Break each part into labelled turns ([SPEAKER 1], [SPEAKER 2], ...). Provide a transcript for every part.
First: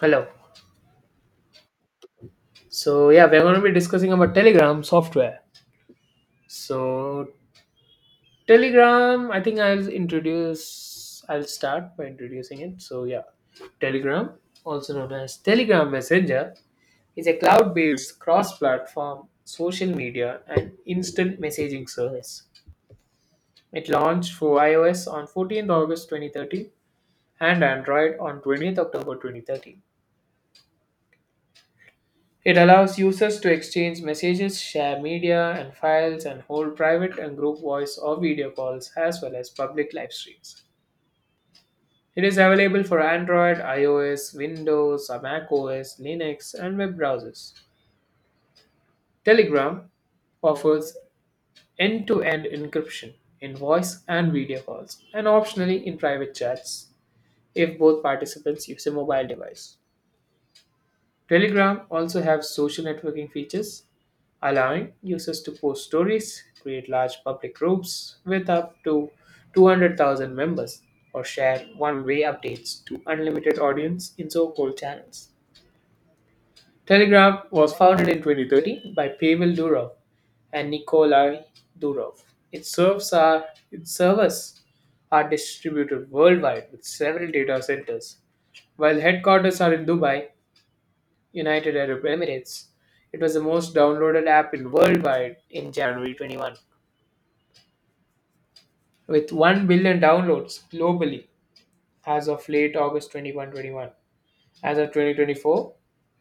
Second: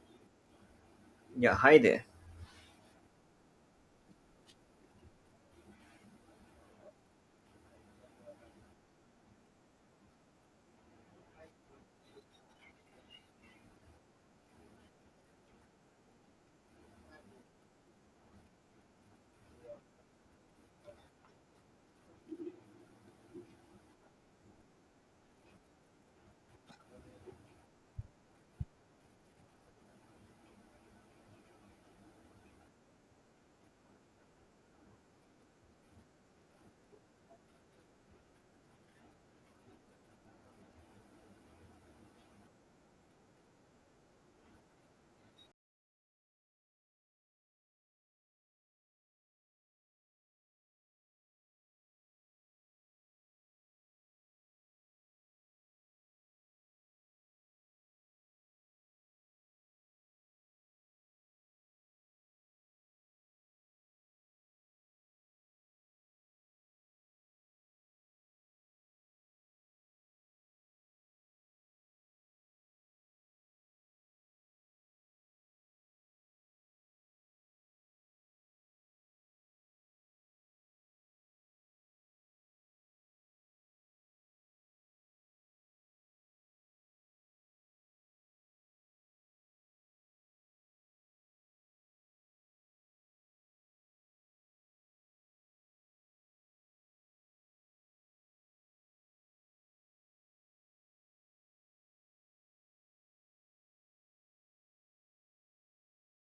[SPEAKER 1] Hello.
[SPEAKER 2] Yeah, hi there.
[SPEAKER 1] So yeah, we're going to be discussing about Telegram software. So Telegram, I think I'll introduce. I'll start by introducing it. So yeah, Telegram, also known as Telegram Messenger, is a cloud-based cross-platform social media and instant messaging service. It launched for iOS on 14th August 2013 and Android on 20th October 2013. It allows users to exchange messages, share media and files, and hold private and group voice or video calls as well as public live streams. It is available for Android, iOS, Windows, macOS, Linux, and web browsers. Telegram offers end to end encryption in voice and video calls, and optionally in private chats if both participants use a mobile device. Telegram also has social networking features, allowing users to post stories, create large public groups with up to 200,000 members, or share one-way updates to unlimited audience in so-called channels. Telegram was founded in 2013 by Pavel Durov and Nikolai Durov. Its serves are its servers are distributed worldwide with several data centers, while headquarters are in Dubai, United Arab Emirates. It was the most downloaded app in worldwide in January 21, with 1 billion downloads globally as of late August 21 21. As of 2024,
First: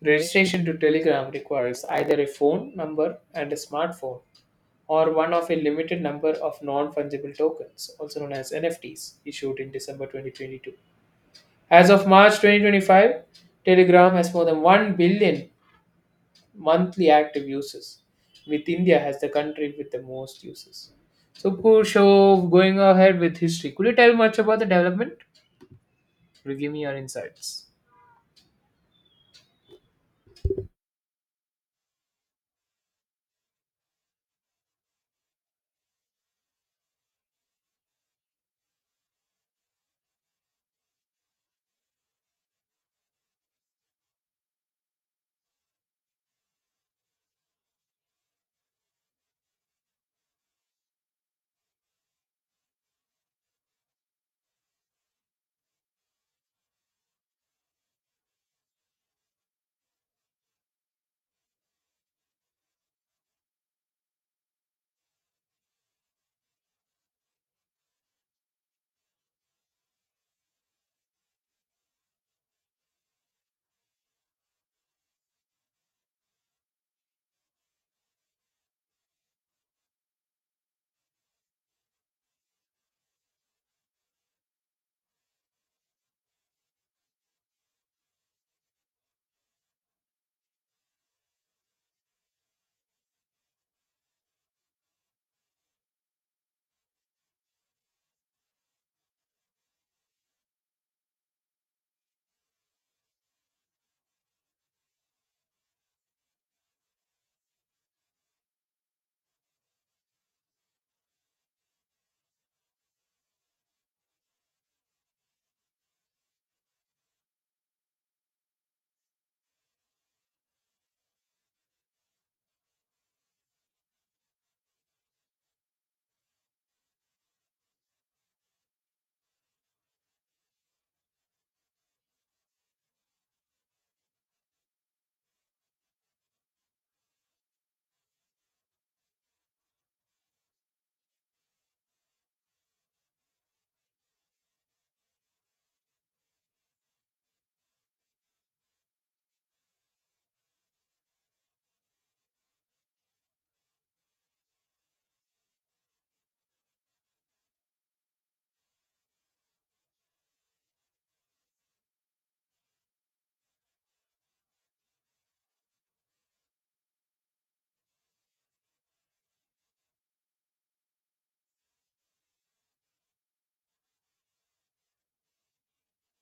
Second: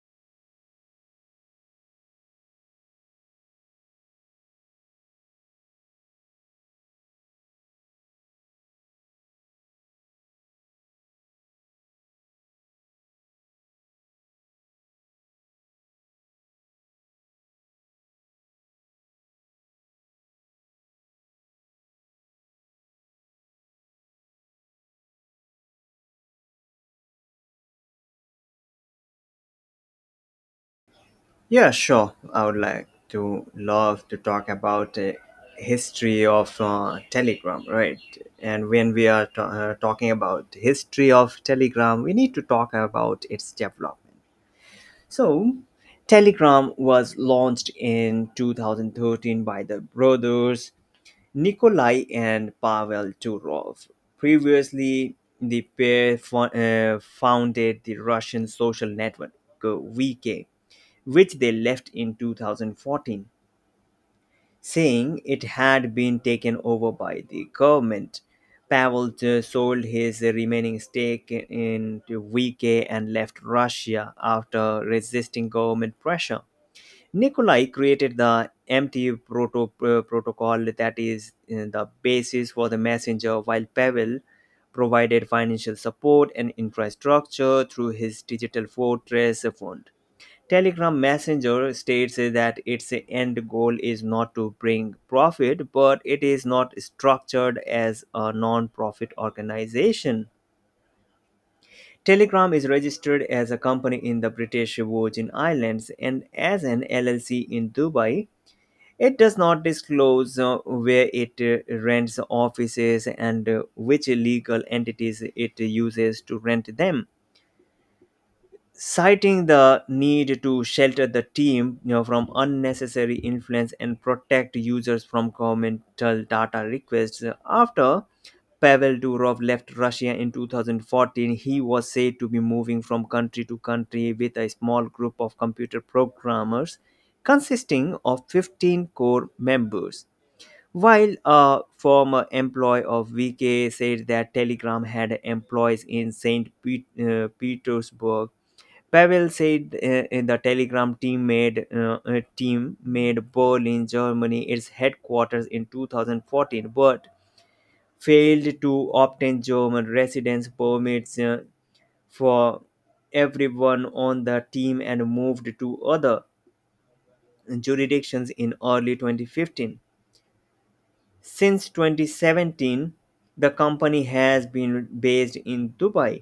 [SPEAKER 1] registration to Telegram requires either a phone number and a smartphone or one of a limited number of non-fungible tokens, also known as NFTs, issued in December 2022. As of March 2025, Telegram has more than 1 billion monthly active users, with India as the country with the most users. So, Kursho, going ahead with history, could you tell much about the development? Could you give me your insights?
[SPEAKER 2] Yeah, sure. I would like to love to talk about history of Telegram, right? And when we are talking about history of Telegram, we need to talk about its development. So, Telegram was launched in 2013 by the brothers Nikolai and Pavel Turov. Previously, the pair founded the Russian social network uh, VK, which they left in 2014, saying it had been taken over by the government. Pavel sold his remaining stake in to VK and left Russia after resisting government pressure. Nikolai created the empty protocol that is the basis for the messenger, while Pavel provided financial support and infrastructure through his digital fortress fund. Telegram Messenger states that its end goal is not to bring profit, but it is not structured as a non profit organization. Telegram is registered as a company in the British Virgin Islands and as an LLC in Dubai. It does not disclose where it rents offices and which legal entities it uses to rent them, citing the need to shelter the team, from unnecessary influence and protect users from governmental data requests. After Pavel Durov left Russia in 2014, he was said to be moving from country to country with a small group of computer programmers consisting of 15 core members. While a former employee of VK said that Telegram had employees in St. Petersburg, Pavel said in the Telegram team made Berlin, Germany, its headquarters in 2014, but failed to obtain German residence permits for everyone on the team, and moved to other jurisdictions in early 2015. Since 2017, the company has been based in Dubai.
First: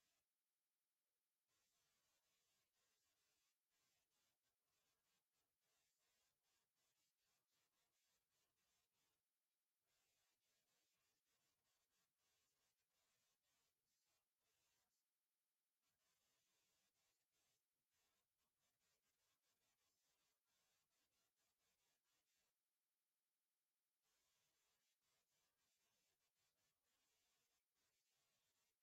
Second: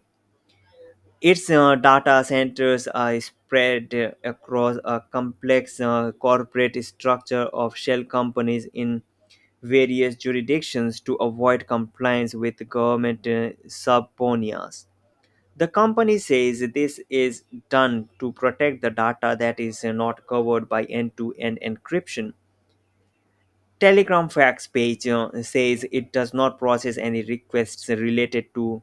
[SPEAKER 2] Its data centers are spread across a complex corporate structure of shell companies in various jurisdictions to avoid compliance with government subpoenas. The company says this is done to protect the data that is not covered by end to end encryption. Telegram facts page says it does not process any requests related to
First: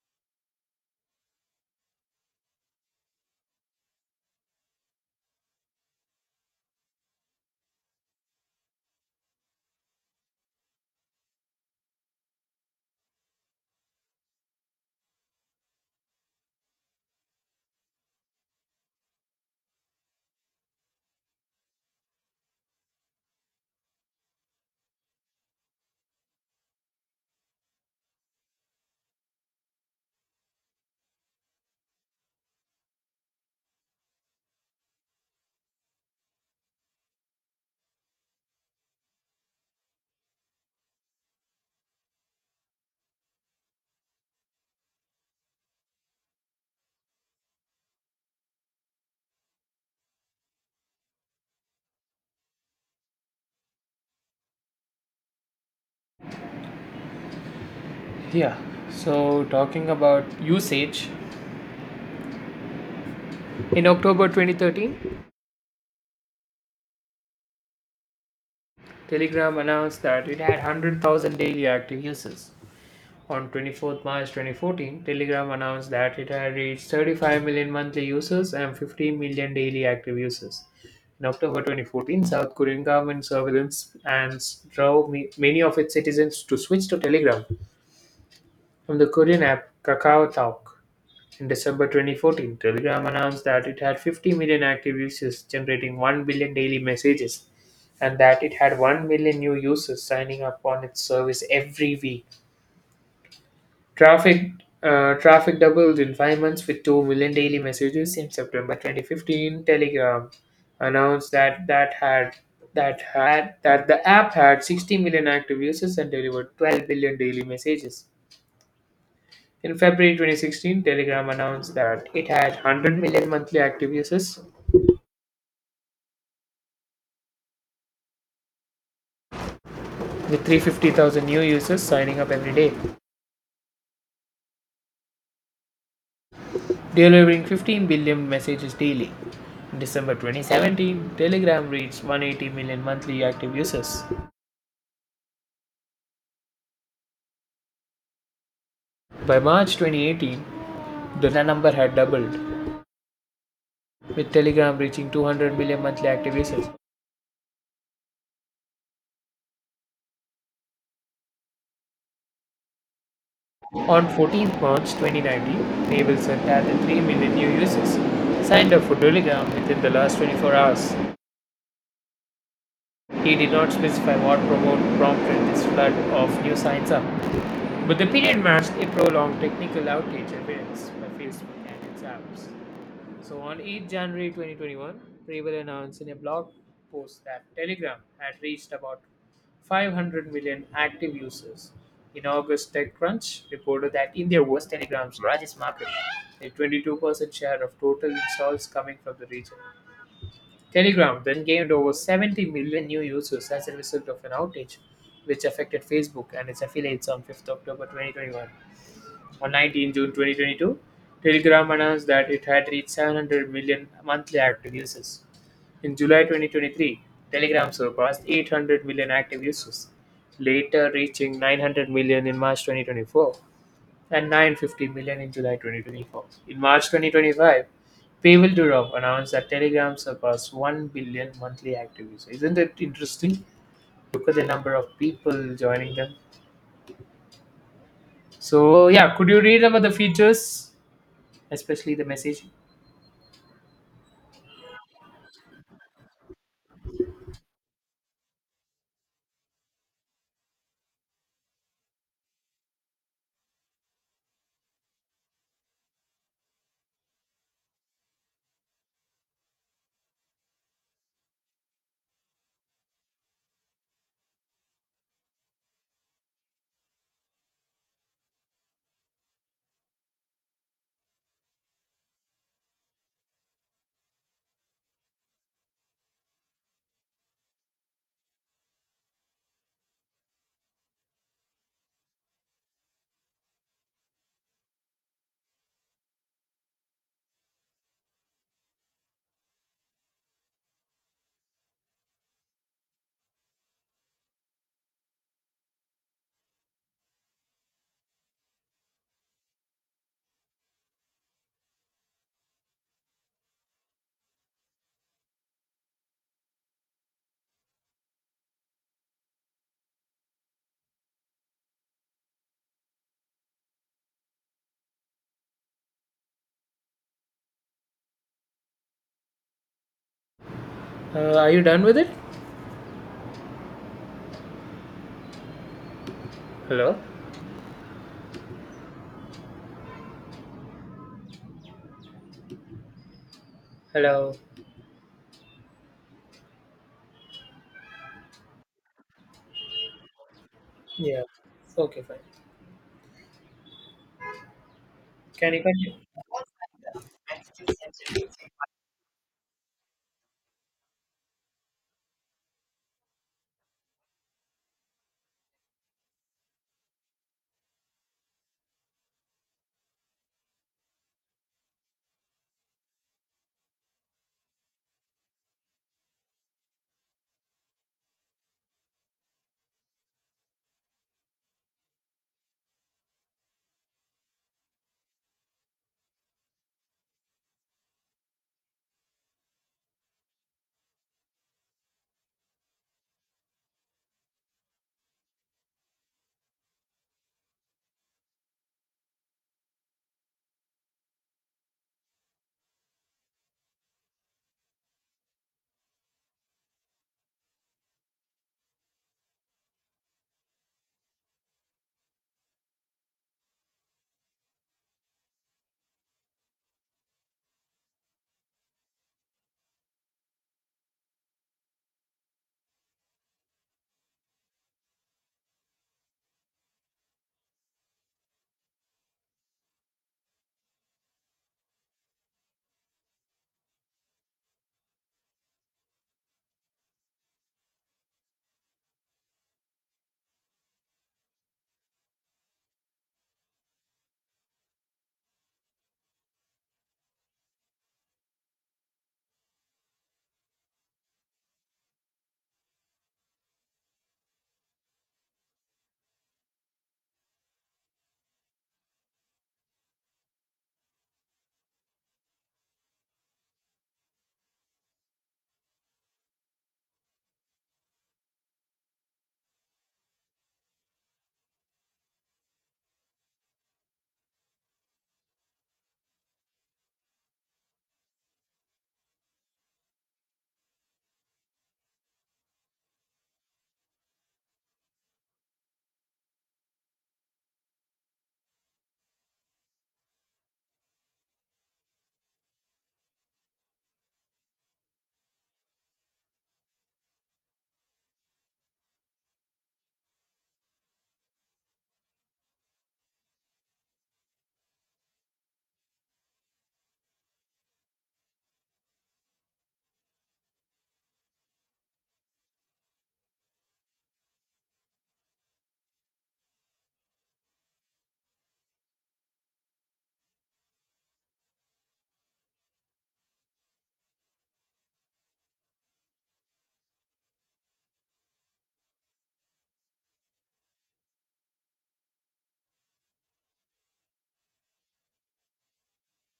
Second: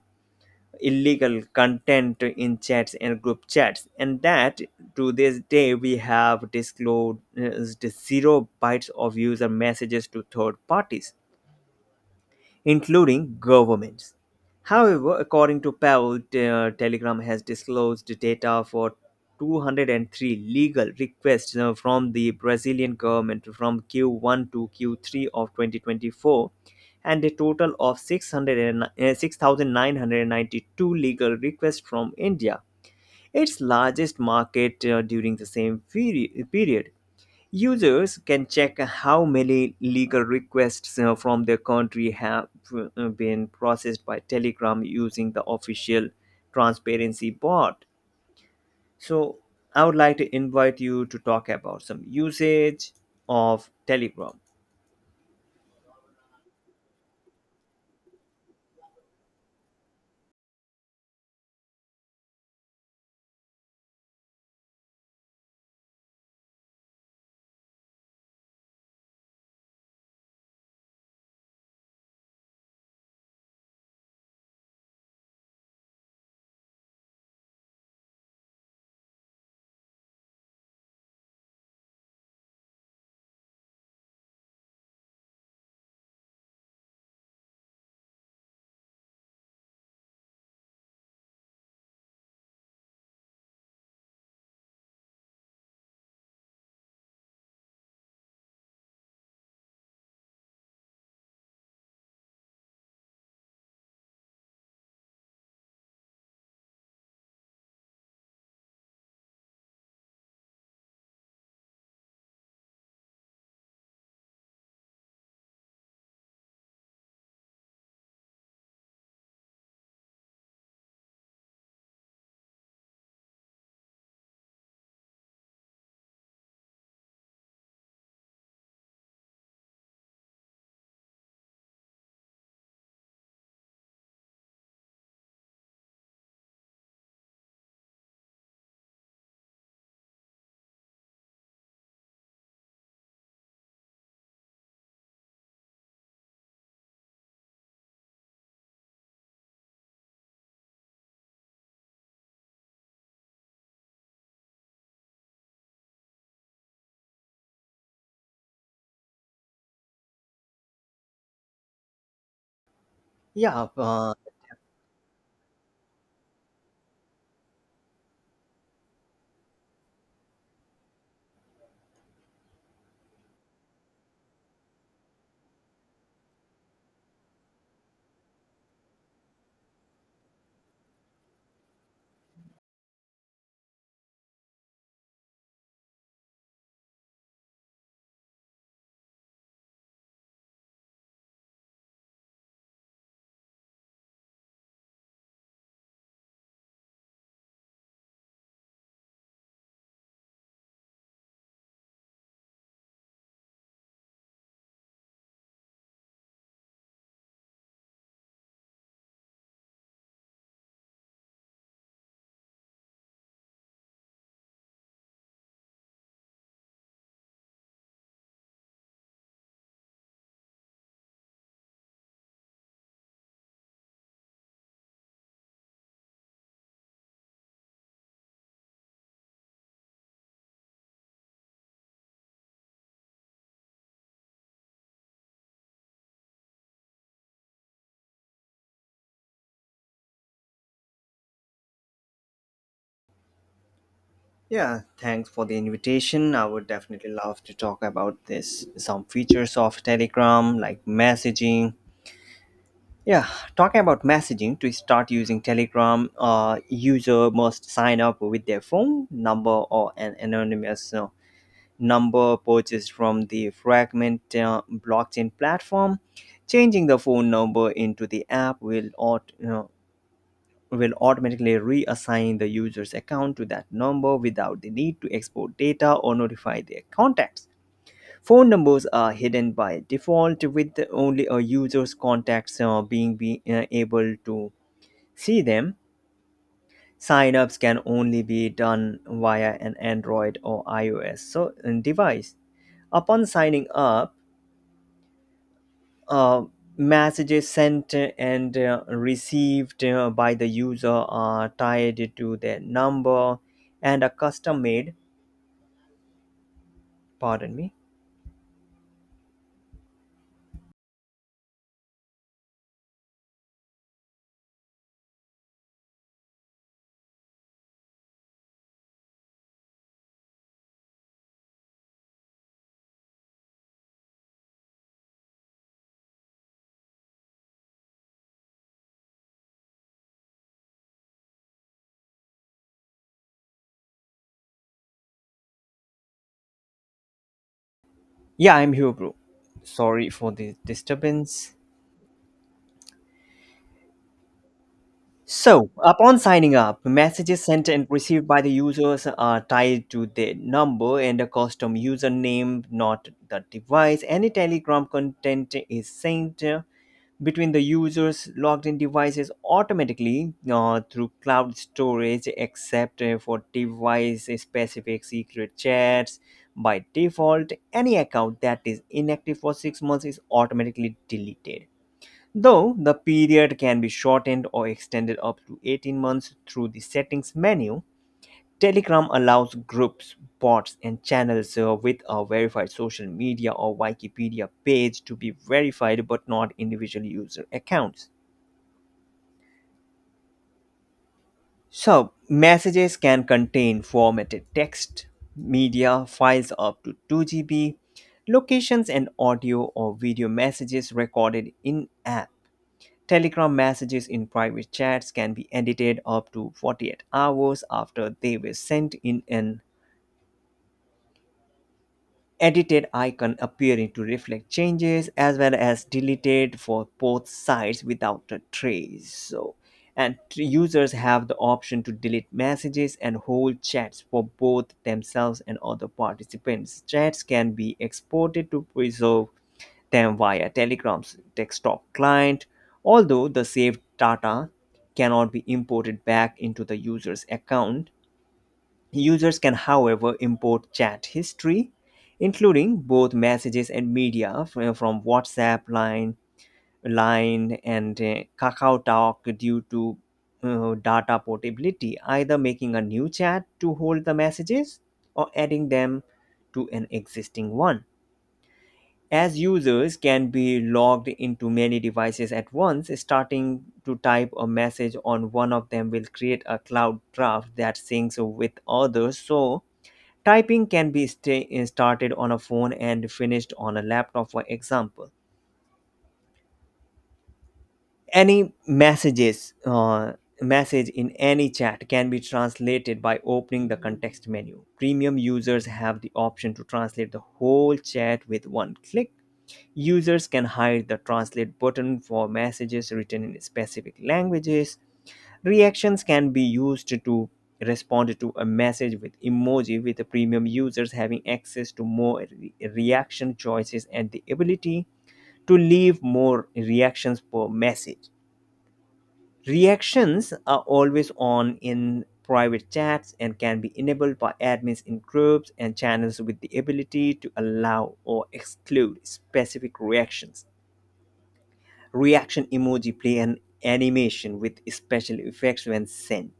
[SPEAKER 2] illegal content in chats and group chats, and that to this day we have disclosed zero bytes of user messages to third parties, including governments. However, according to Powell, Telegram has disclosed data for 203 legal requests from the Brazilian government from Q1 to Q3 of 2024, and a total of 600 6,992 legal requests from India, its largest market, during the same period. Users can check how many legal requests from their country have been processed by Telegram using the official transparency bot. So, I would like to invite you to talk about some usage of Telegram.
[SPEAKER 1] Yeah, so talking about usage, in October 2013, Telegram announced that it had 100,000 daily active users. On 24th March 2014, Telegram announced that it had reached 35 million monthly users and 15 million daily active users. In October 2014, South Korean government surveillance and drove many of its citizens to switch to Telegram from the Korean app KakaoTalk. In December 2014, Telegram announced that it had 50 million active users, generating 1 billion daily messages, and that it had 1 million new users signing up on its service every week. Traffic traffic doubled in 5 months with 2 million daily messages in September 2015. Telegram announced that that had that had that the app had 60 million active users and delivered 12 billion daily messages. In February 2016, Telegram announced that it had 100 million monthly active users with 350,000 new users signing up every day, delivering 15 billion messages daily. In December 2017, Telegram reached 180 million monthly active users. By March 2018, the number had doubled, with Telegram reaching 200 million monthly active users.
[SPEAKER 2] Yeah,
[SPEAKER 1] On
[SPEAKER 2] uh,
[SPEAKER 1] 14th March 2019, Nabelson had 3 million new users signed up for Telegram within the last 24 hours. He did not specify what prompted this flood of new signs up, but the period masked a prolonged technical outage events by Facebook and its apps. So on 8 January 2021, Preble announced in a blog post that Telegram had reached about 500 million active users. In August, TechCrunch reported that India was Telegram's largest market, a 22% share of total installs coming from the region. Telegram then gained over 70 million new users as a result of an outage, which affected Facebook and its affiliates on 5th October 2021. On 19 June 2022, Telegram announced that it had reached 700 million monthly active users. In July 2023, Telegram surpassed 800 million active users, later reaching 900 million in March 2024 and 950 million in July 2024. In March 2025, Pavel Durov announced that Telegram surpassed 1 billion monthly active users. Isn't it interesting? Look at the number of people joining them. So, yeah, could you read about the features, especially the messaging?
[SPEAKER 2] yeah, thanks for the invitation. I would definitely love to talk about this some features of Telegram like messaging. Yeah, talking about messaging, to start using Telegram, user must sign up with their phone number or an anonymous number purchased from the Fragment blockchain platform. Changing the phone number into the app will automatically reassign the user's account to that number without the need to export data or notify their contacts. Phone numbers are hidden by default, with only a user's contacts being able to see them. Signups can only be done via an android or ios device. Upon signing up, uh, messages sent and received by the user are tied to their number and are custom made. Pardon me.
[SPEAKER 1] Are you done with it? Hello? Hello.
[SPEAKER 2] Yeah, I'm hebrew. Sorry for the
[SPEAKER 1] Yeah.
[SPEAKER 2] disturbance.
[SPEAKER 1] Okay, fine. Can you
[SPEAKER 2] So,
[SPEAKER 1] continue?
[SPEAKER 2] upon signing up, messages sent and received by the users are tied to the number and a custom username, not the device. Any Telegram content is sent between the users' logged in devices automatically through cloud storage, except for device specific secret chats. By default, any account that is inactive for 6 months is automatically deleted, though the period can be shortened or extended up to 18 months through the settings menu. Telegram allows groups, bots, and channels with a verified social media or wikipedia page to be verified, but not individual user accounts. So messages can contain formatted text, media files up to 2 GB, locations, and audio or video messages recorded in app. Telegram messages in private chats can be edited up to 48 hours after they were sent, in an edited icon appearing to reflect changes, as well as deleted for both sides without a trace. So, and users have the option to delete messages and whole chats for both themselves and other participants. Chats can be exported to preserve them via Telegram's desktop client, although the saved data cannot be imported back into the user's account. Users can, however, import chat history, including both messages and media from WhatsApp, Line, and Kakao Talk due to data portability, either making a new chat to hold the messages or adding them to an existing one. As users can be logged into many devices at once, starting to type a message on one of them will create a cloud draft that syncs with others. So, typing can be started on a phone and finished on a laptop, for example. Any message in any chat can be translated by opening the context menu. Premium users have the option to translate the whole chat with one click. Users can hide the translate button for messages written in specific languages. Reactions can be used to respond to a message with emoji, with the premium users having access to more reaction choices and the ability to leave more reactions per message. Reactions are always on in private chats and can be enabled by admins in groups and channels, with the ability to allow or exclude specific reactions. Reaction emoji play an animation with special effects when sent.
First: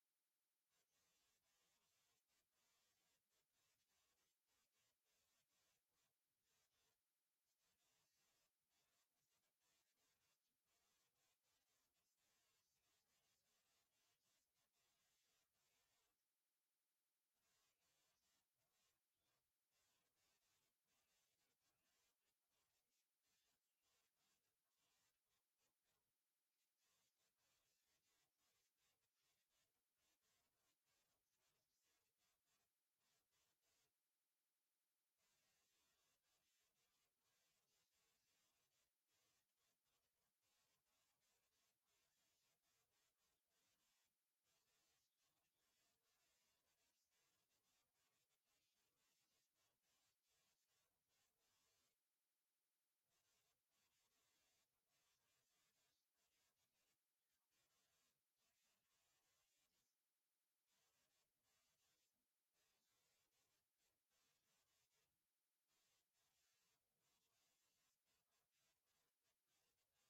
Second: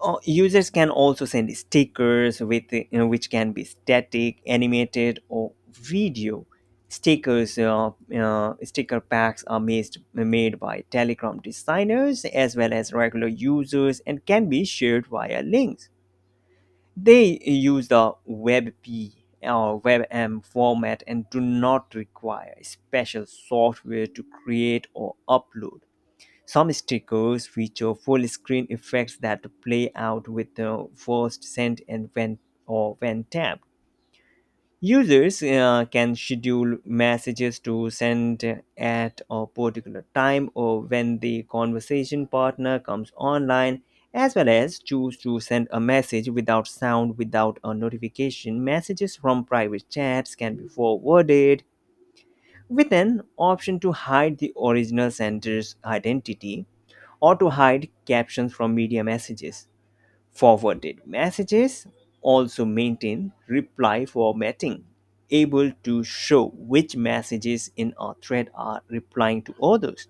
[SPEAKER 2] Users can also send stickers with you, which can be static, animated, or video. Stickers, uh, Sticker packs are made by Telegram designers as well as regular users, and can be shared via links. They use the WebP or WebM format and do not require special software to create or upload. Some stickers feature full screen effects that play out with the first sent and when tapped. Users can schedule messages to send at a particular time or when the conversation partner comes online, as well as choose to send a message without sound, without a notification. Messages from private chats can be forwarded with an option to hide the original sender's identity or to hide captions from media messages. Forwarded messages also maintain reply formatting, able to show which messages in a thread are replying to others.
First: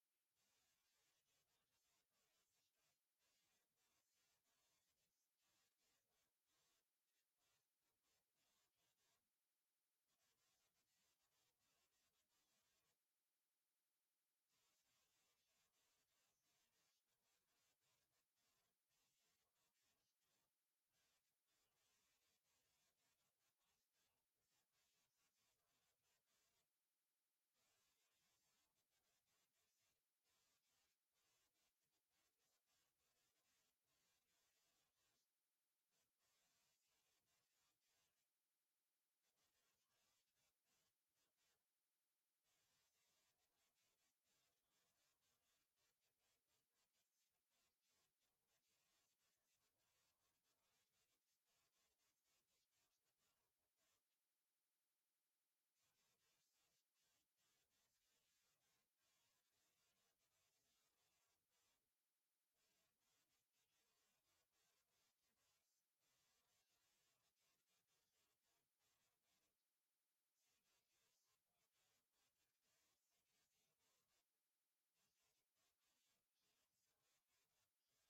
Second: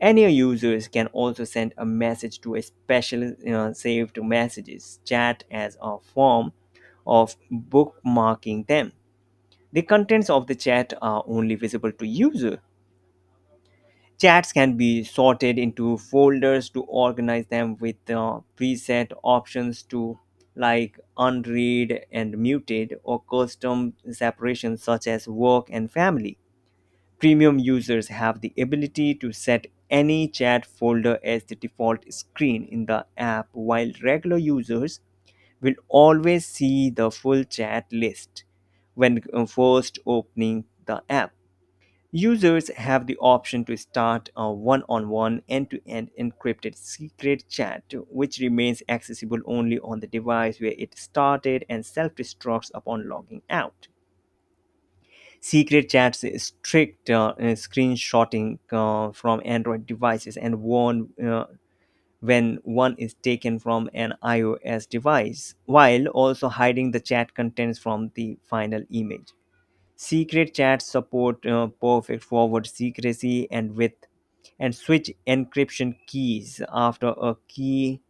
[SPEAKER 2] Any users can also send a message to a special saved messages chat as a form of bookmarking them. The contents of the chat are only visible to user. Chats can be sorted into folders to organize them with preset options to like unread and muted, or custom separations such as work and family. Premium users have the ability to set any chat folder as the default screen in the app, while regular users will always see the full chat list when first opening the app. Users have the option to start a one on one end to end encrypted secret chat, which remains accessible only on the device where it started and self destructs upon logging out. Secret chats restrict screenshotting from Android devices and warn when one is taken from an iOS device, while also hiding the chat contents from the final image. Secret chats support perfect forward secrecy, and with and switch encryption keys after a key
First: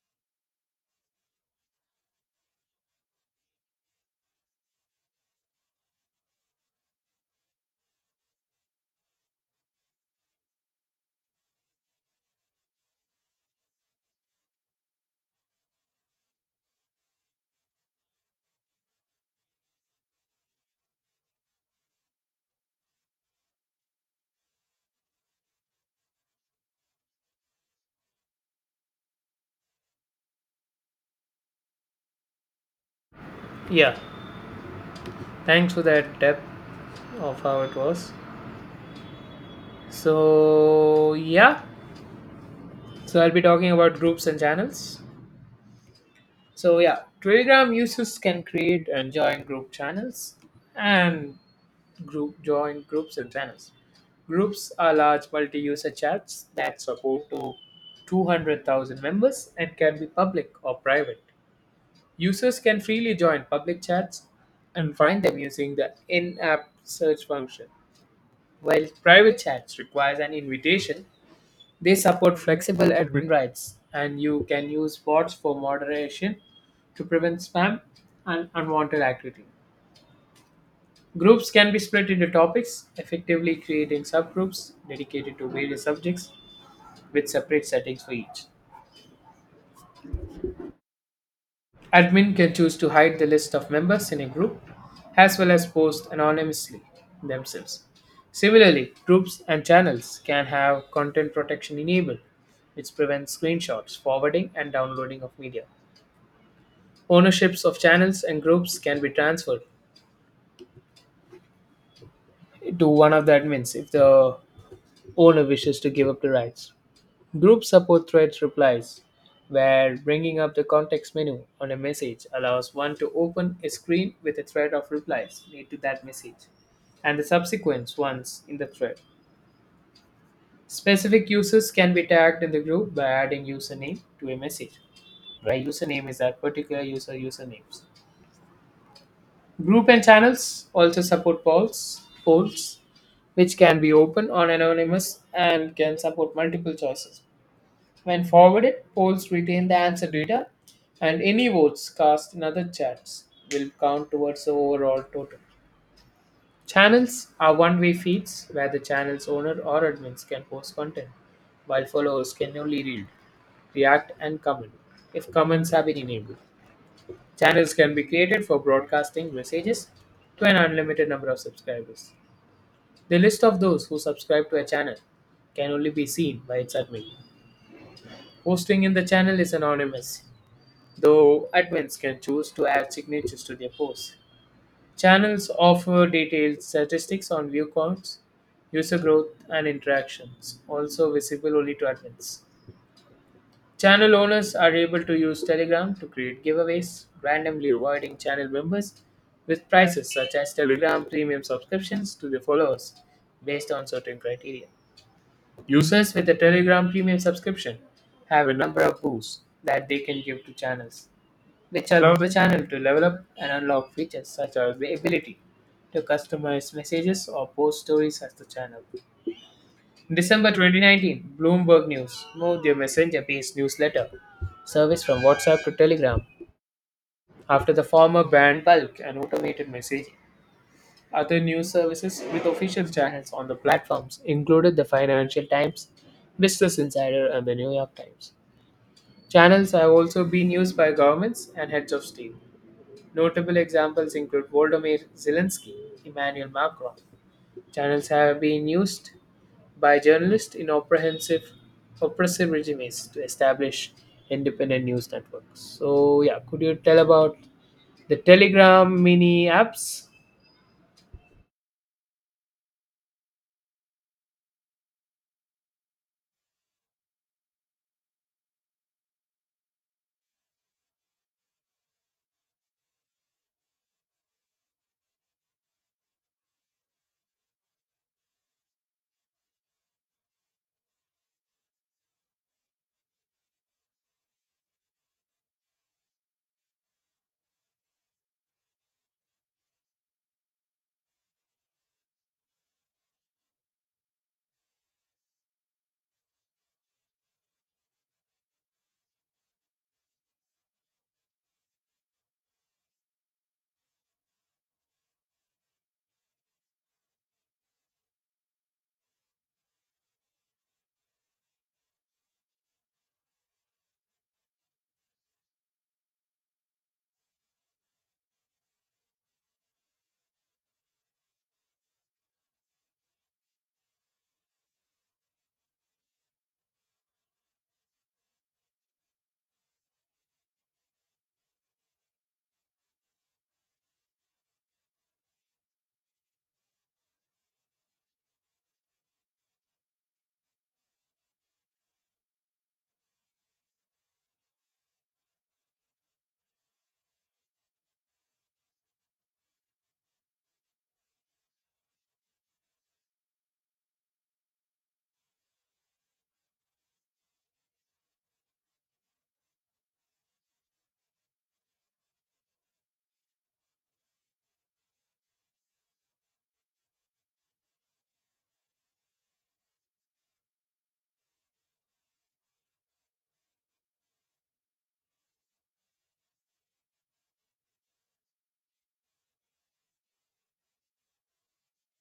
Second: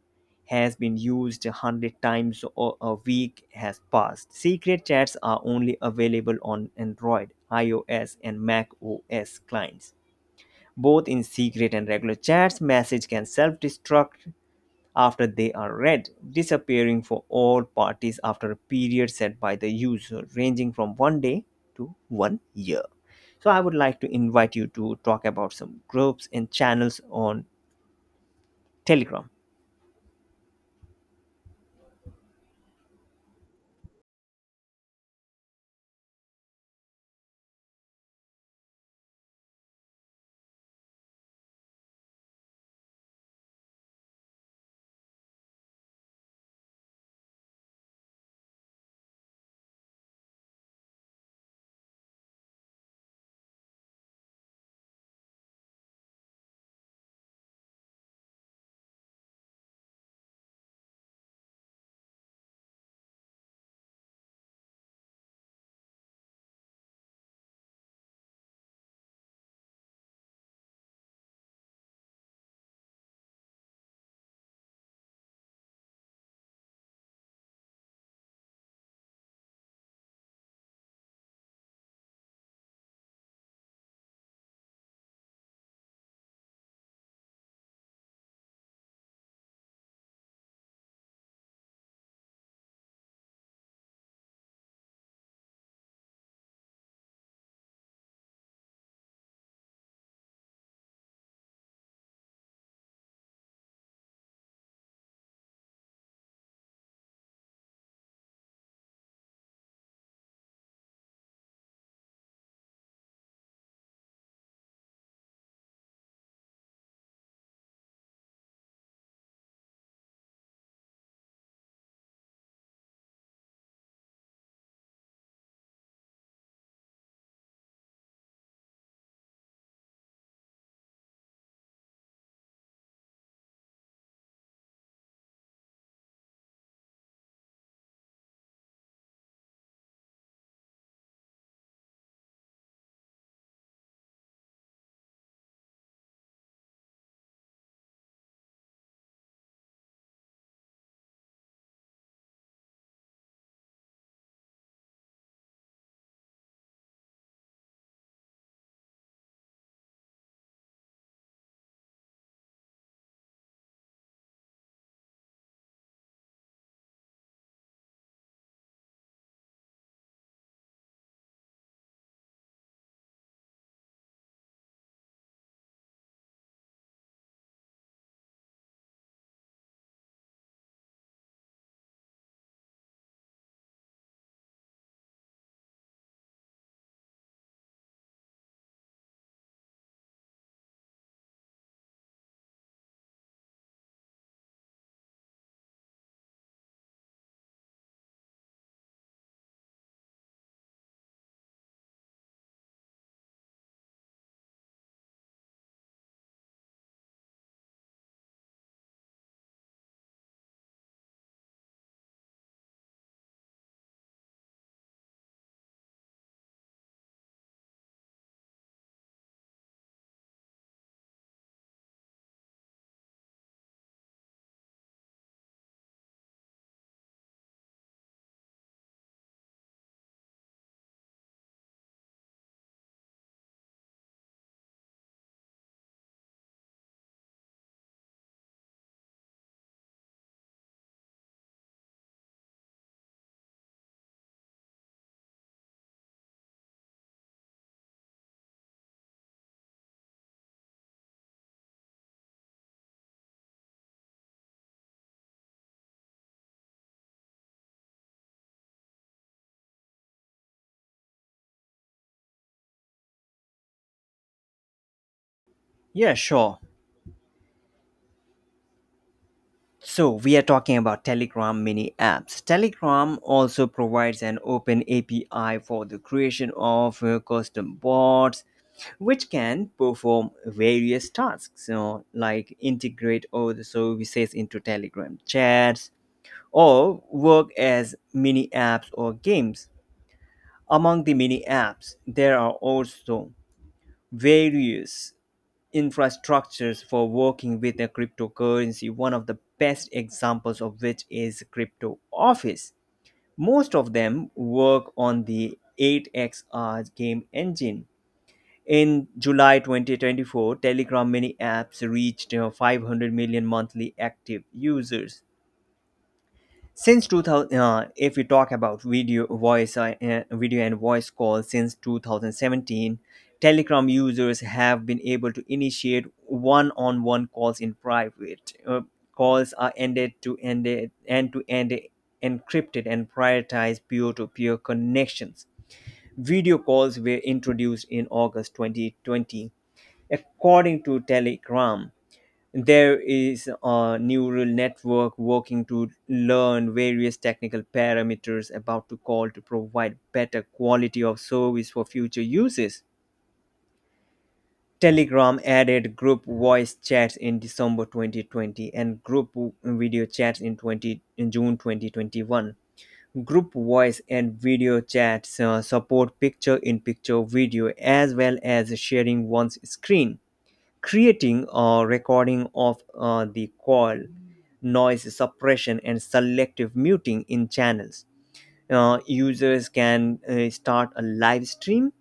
[SPEAKER 2] has been used 100 times or a week has passed. Secret chats are only available on Android, iOS, and Mac OS clients. Both in secret and regular chats, message can self-destruct after they are read, disappearing for all parties after a period set by the user, ranging from one day to one year. So, I would like to invite you to talk about some groups and channels on Telegram.
[SPEAKER 1] Yeah. Thanks for that depth of how it was. So, yeah. So, I'll be talking about groups and channels. So, yeah. Telegram users can create and join group channels and group join groups and channels. Groups are large multi user chats that support to 200,000 members and can be public or private. Users can freely join public chats and find them using the in app search function. While private chats requires an invitation, they support flexible admin rights and you can use bots for moderation to prevent spam and unwanted activity. Groups can be split into topics, effectively creating subgroups dedicated to various subjects with separate settings for each. Admin can choose to hide the list of members in a group as well as post anonymously themselves. Similarly, groups and channels can have content protection enabled, which prevents screenshots, forwarding, and downloading of media. Ownerships of channels and groups can be transferred to one of the admins if the owner wishes to give up the rights. Group support thread replies, where bringing up the context menu on a message allows one to open a screen with a thread of replies made to that message and the subsequent ones in the thread. Specific users can be tagged in the group by adding username to a message, where username is that particular user usernames. Group and channels also support polls, which can be open on anonymous and can support multiple choices. When forwarded, polls retain the answer data, and any votes cast in other chats will count towards the overall total. Channels are one way feeds where the channel's owner or admins can post content, while followers can only read, react, and comment if comments have been enabled. Channels can be created for broadcasting messages to an unlimited number of subscribers. The list of those who subscribe to a channel can only be seen by its admin. Posting in the channel is anonymous, though admins can choose to add signatures to their posts. Channels offer detailed statistics on view counts, user growth, and interactions, also visible only to admins. Channel owners are able to use Telegram to create giveaways, randomly rewarding channel members with prizes such as Telegram premium subscriptions to their followers based on certain criteria. Users with a Telegram premium subscription have a number of boosts that they can give to channels which allow the channel to develop and unlock features such as the ability to customize messages or post stories as the channel. In December 2019, Bloomberg News moved their messenger based newsletter service from WhatsApp to Telegram after the former banned bulk and automated messaging. Other news services with official channels on the platforms included the Financial Times, Business Insider, and the New York Times. Channels have also been used by governments and heads of state. Notable examples include Volodymyr Zelensky, Emmanuel Macron. Channels have been used by journalists in oppressive regimes to establish independent news networks. So, yeah, could you tell about the Telegram mini apps?
[SPEAKER 2] Yeah, sure. So, we are talking about Telegram mini apps. Telegram also provides an open API for the creation of custom bots, which can perform various tasks, like integrate all the services into Telegram chats or work as mini apps or games. Among the mini apps, there are also various infrastructures for working with a cryptocurrency, one of the best examples of which is Crypto Office. Most of them work on the 8XR game engine. In July 2024, Telegram mini apps reached 500 million monthly active users since 2000. If we talk about video voice, video and voice calls, since 2017 telegram users have been able to initiate one-on-one calls in private. Calls are ended to end end-to-end encrypted and prioritize peer-to-peer connections. Video calls were introduced in august 2020. According to telegram, there is a neural network working to learn various technical parameters about to call to provide better quality of service for future uses. Telegram added group voice chats in December 2020 and group video chats in 20 in June 2021. Group voice and video chats support picture-in-picture video, as well as sharing one's screen, creating a recording of the call, noise suppression, and selective muting in channels. Users can start a live stream.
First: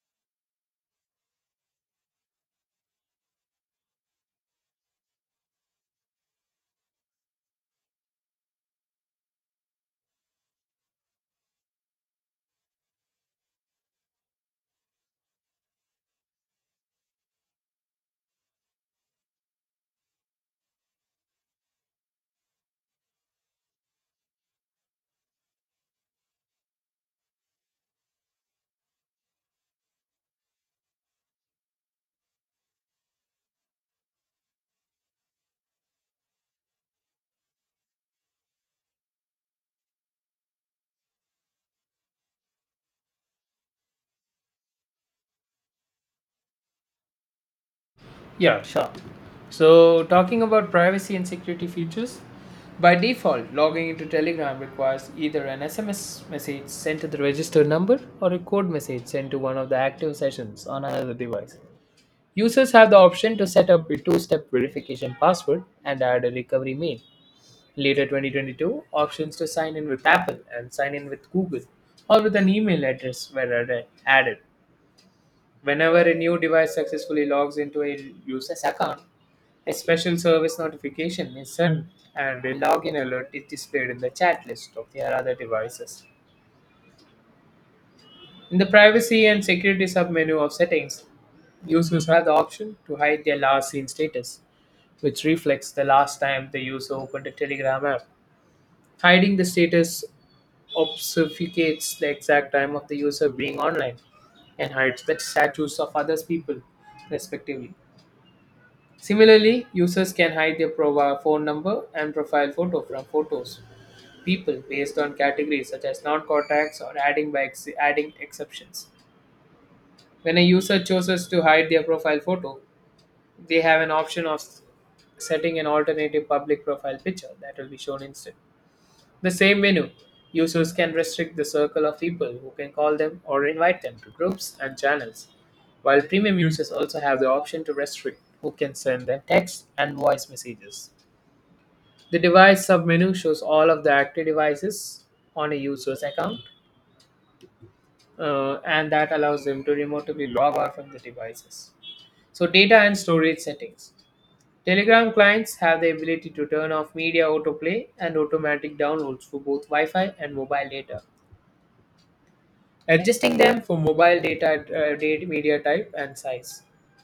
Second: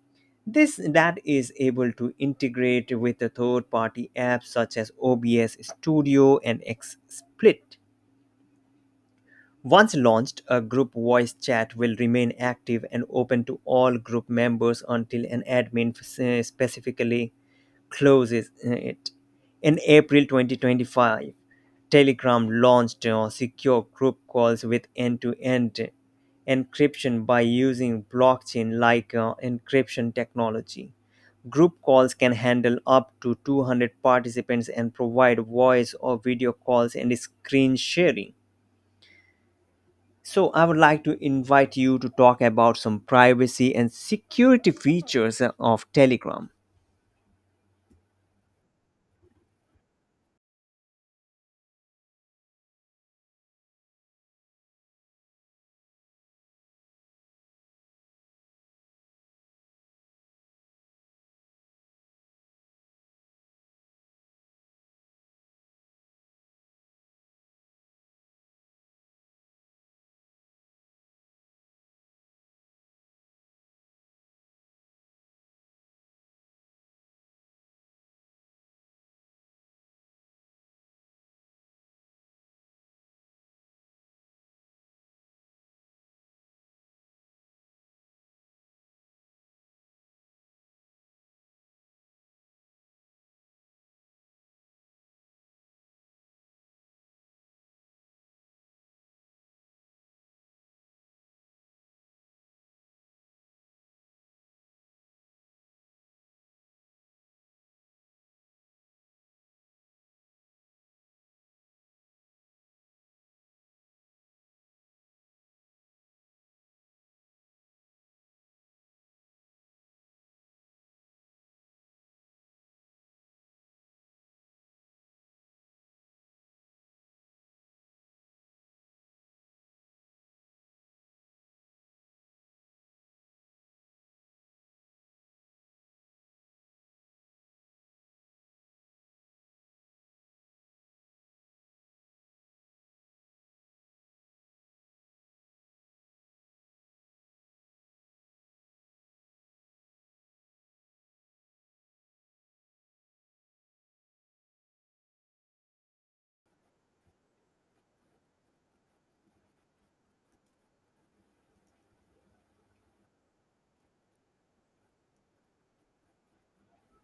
[SPEAKER 2] This that is able to integrate with the third-party apps such as OBS Studio and XSplit. Once launched, a group voice chat will remain active and open to all group members until an admin specifically closes it. In April 2025, Telegram launched secure group calls with end to end encryption by using blockchain like encryption technology. Group calls can handle up to 200 participants and provide voice or video calls and screen sharing. So, I would like to invite you to talk about some privacy and security features of Telegram.
[SPEAKER 1] Yeah, sure. So, talking about privacy and security features, by default, logging into Telegram requires either an SMS message sent to the registered number or a code message sent to one of the active sessions on another device. Users have the option to set up a two-step verification password and add a recovery mail. Later 2022, options to sign in with Apple and sign in with Google or with an email address were added. Whenever a new device successfully logs into a user's account, a special service notification is sent and a login alert is displayed in the chat list of their other devices. In the privacy and security submenu of settings, users have the option to hide their last seen status, which reflects the last time the user opened a Telegram app. Hiding the status obfuscates the exact time of the user being online and hides the status of others people, respectively. Similarly, users can hide their profile phone number and profile photo from photos people based on categories such as non-contacts or adding adding exceptions. When a user chooses to hide their profile photo, they have an option of setting an alternative public profile picture that will be shown instead. The same menu, users can restrict the circle of people who can call them or invite them to groups and channels, while premium users also have the option to restrict who can send them text and voice messages. The device submenu shows all of the active devices on a user's account and that allows them to remotely log out from the devices. So, data and storage settings. Telegram clients have the ability to turn off media autoplay and automatic downloads for both Wi Fi and mobile data adjusting them for mobile data media type and size.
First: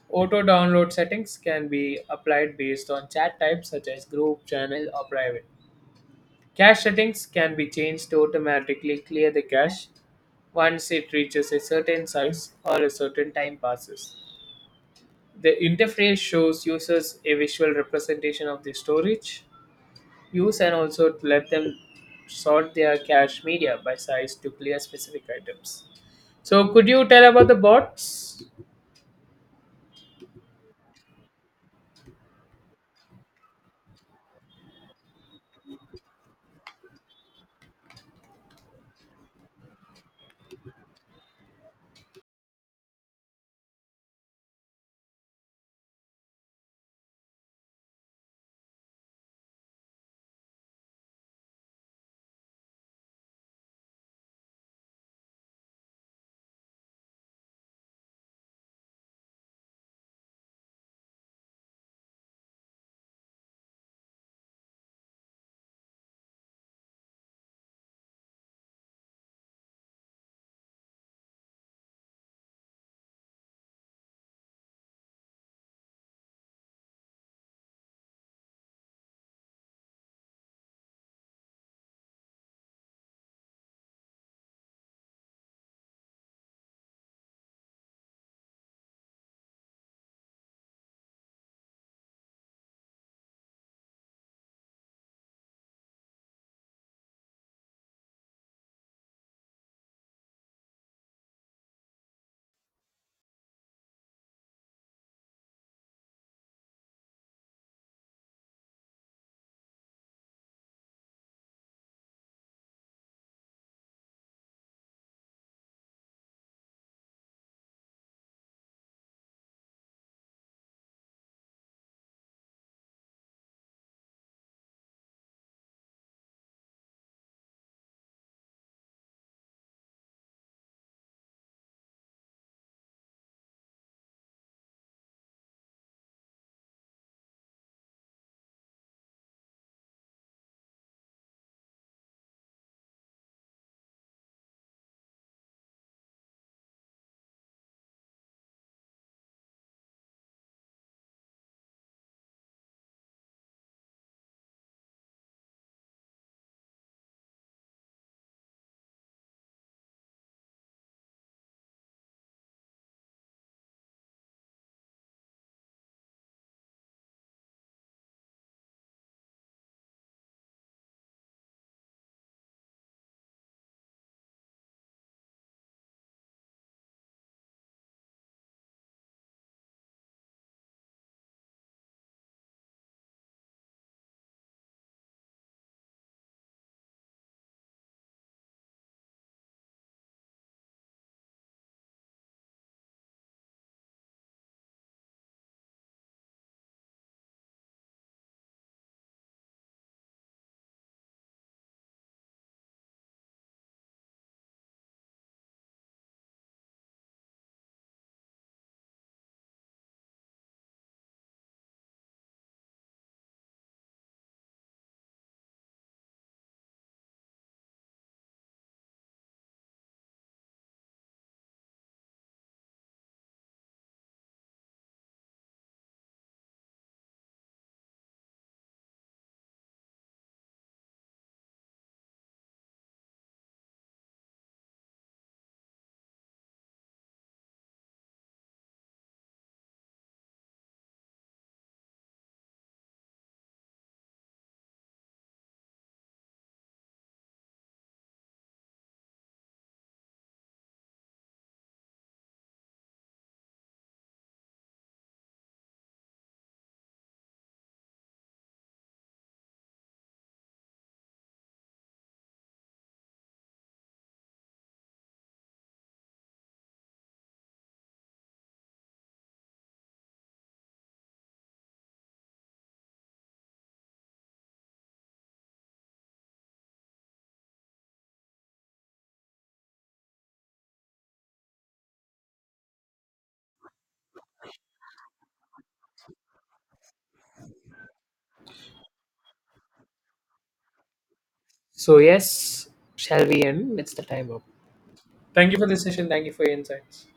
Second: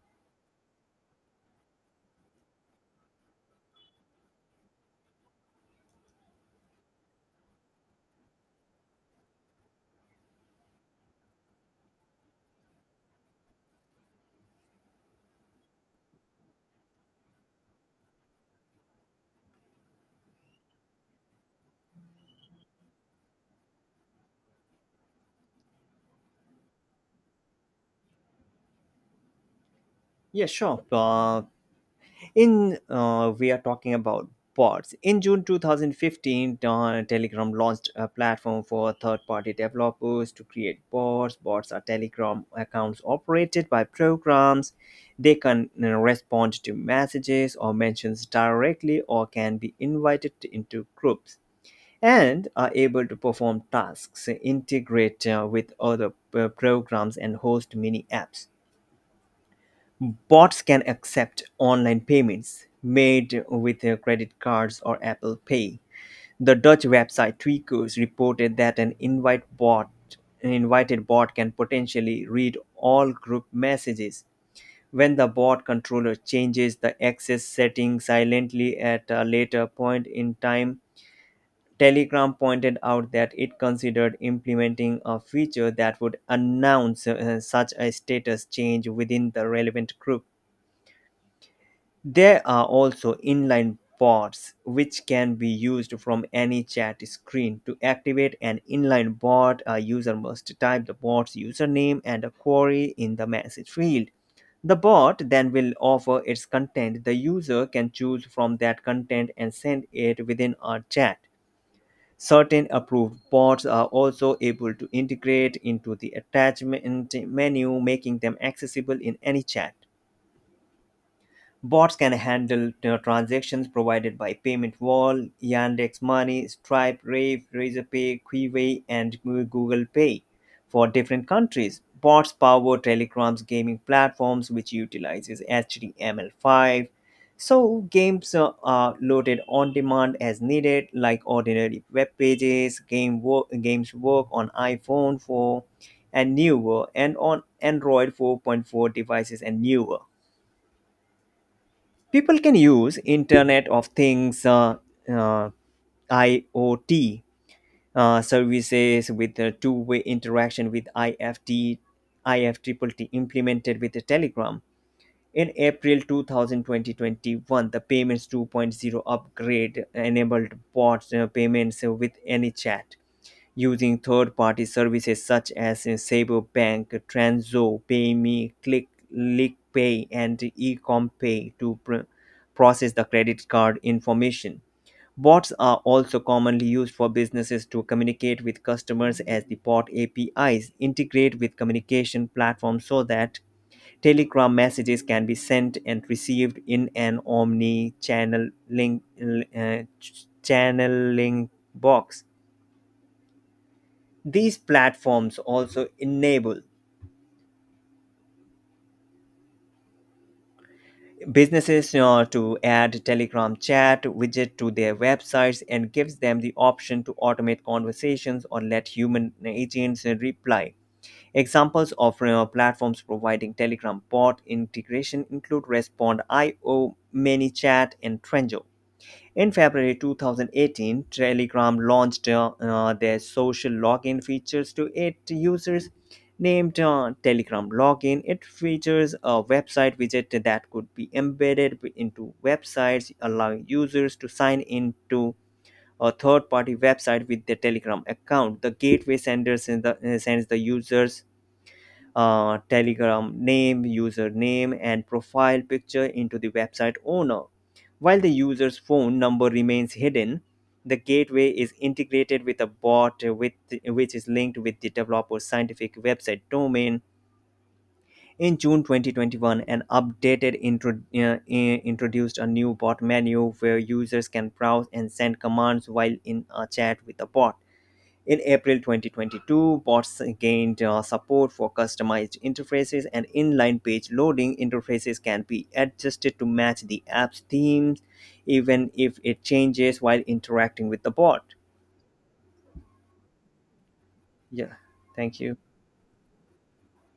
[SPEAKER 1] Auto download settings can be applied based on chat type such as group, channel, or private. Cache settings can be changed to automatically clear the cache once it reaches a certain size or a certain time passes. The interface shows users a visual representation of the storage. Use and also to let them sort their cache media by size to clear specific items. So could you tell about the bots?
[SPEAKER 2] Yeah, sure. In We are talking about bots. In June 2015, Telegram launched a platform for third-party developers to create bots. Bots are Telegram accounts operated by programs. They can, you know, respond to messages or mentions directly, or can be invited into groups and are able to perform tasks, integrate with other programs, and host mini apps. Bots can accept online payments made with credit cards or Apple Pay. The Dutch website Tweakers reported that an invited bot can potentially read all group messages when the bot controller changes the access setting silently at a later point in time. Telegram pointed out that it considered implementing a feature that would announce such a status change within the relevant group. There are also inline bots which can be used from any chat screen. To activate an inline bot, a user must type the bot's username and a query in the message field. The bot then will offer its content. The user can choose from that content and send it within our chat. Certain approved bots are also able to integrate into the attachment menu, making them accessible in any chat. Bots can handle, you know, transactions provided by Payment Wall, Yandex Money, Stripe, Rave, Razorpay, Qiway, and Google Pay for different countries. Bots power Telegram's gaming platforms, which utilizes HTML5. So games are loaded on demand as needed, like ordinary web pages. Games work on iPhone 4 and newer, and on Android 4.4 devices and newer. People can use internet of things uh, iot services with a two-way interaction with ifttt implemented with the telegram in april 2020. The payments 2.0 upgrade enabled bots payments with any chat using third-party services such as SaberBank, Transo, PayMe, Click, LickPay, and Ecompay to process the credit card information. Bots are also commonly used for businesses to communicate with customers as the bot APIs integrate with communication platforms so that Telegram messages can be sent and received in an omni-channel link, channeling box. These platforms also enable businesses, you know, to add Telegram chat widget to their websites and gives them the option to automate conversations or let human agents reply. Examples of, platforms providing Telegram bot integration include Respond.io, ManyChat, and Trenjo. In February 2018, Telegram launched their social login features to its users. Named Telegram Login, it features a website widget that could be embedded into websites, allowing users to sign into a third party website with their Telegram account. The gateway senders in the, sends the users telegram name, username, and profile picture into the website owner. While the user's phone number remains hidden, the gateway is integrated with a bot, which is linked with the developer's scientific website domain. In June 2021, an updated introduced a new bot menu where users can browse and send commands while in a chat with a bot. In April 2022, bots gained support for customized interfaces and inline page loading interfaces can be adjusted to match the app's themes, even if it changes while interacting with the bot.
[SPEAKER 1] So yes, shall we end? It's the time up.
[SPEAKER 2] Yeah, thank
[SPEAKER 1] Thank
[SPEAKER 2] you.
[SPEAKER 1] you for the session. Thank you for your insights.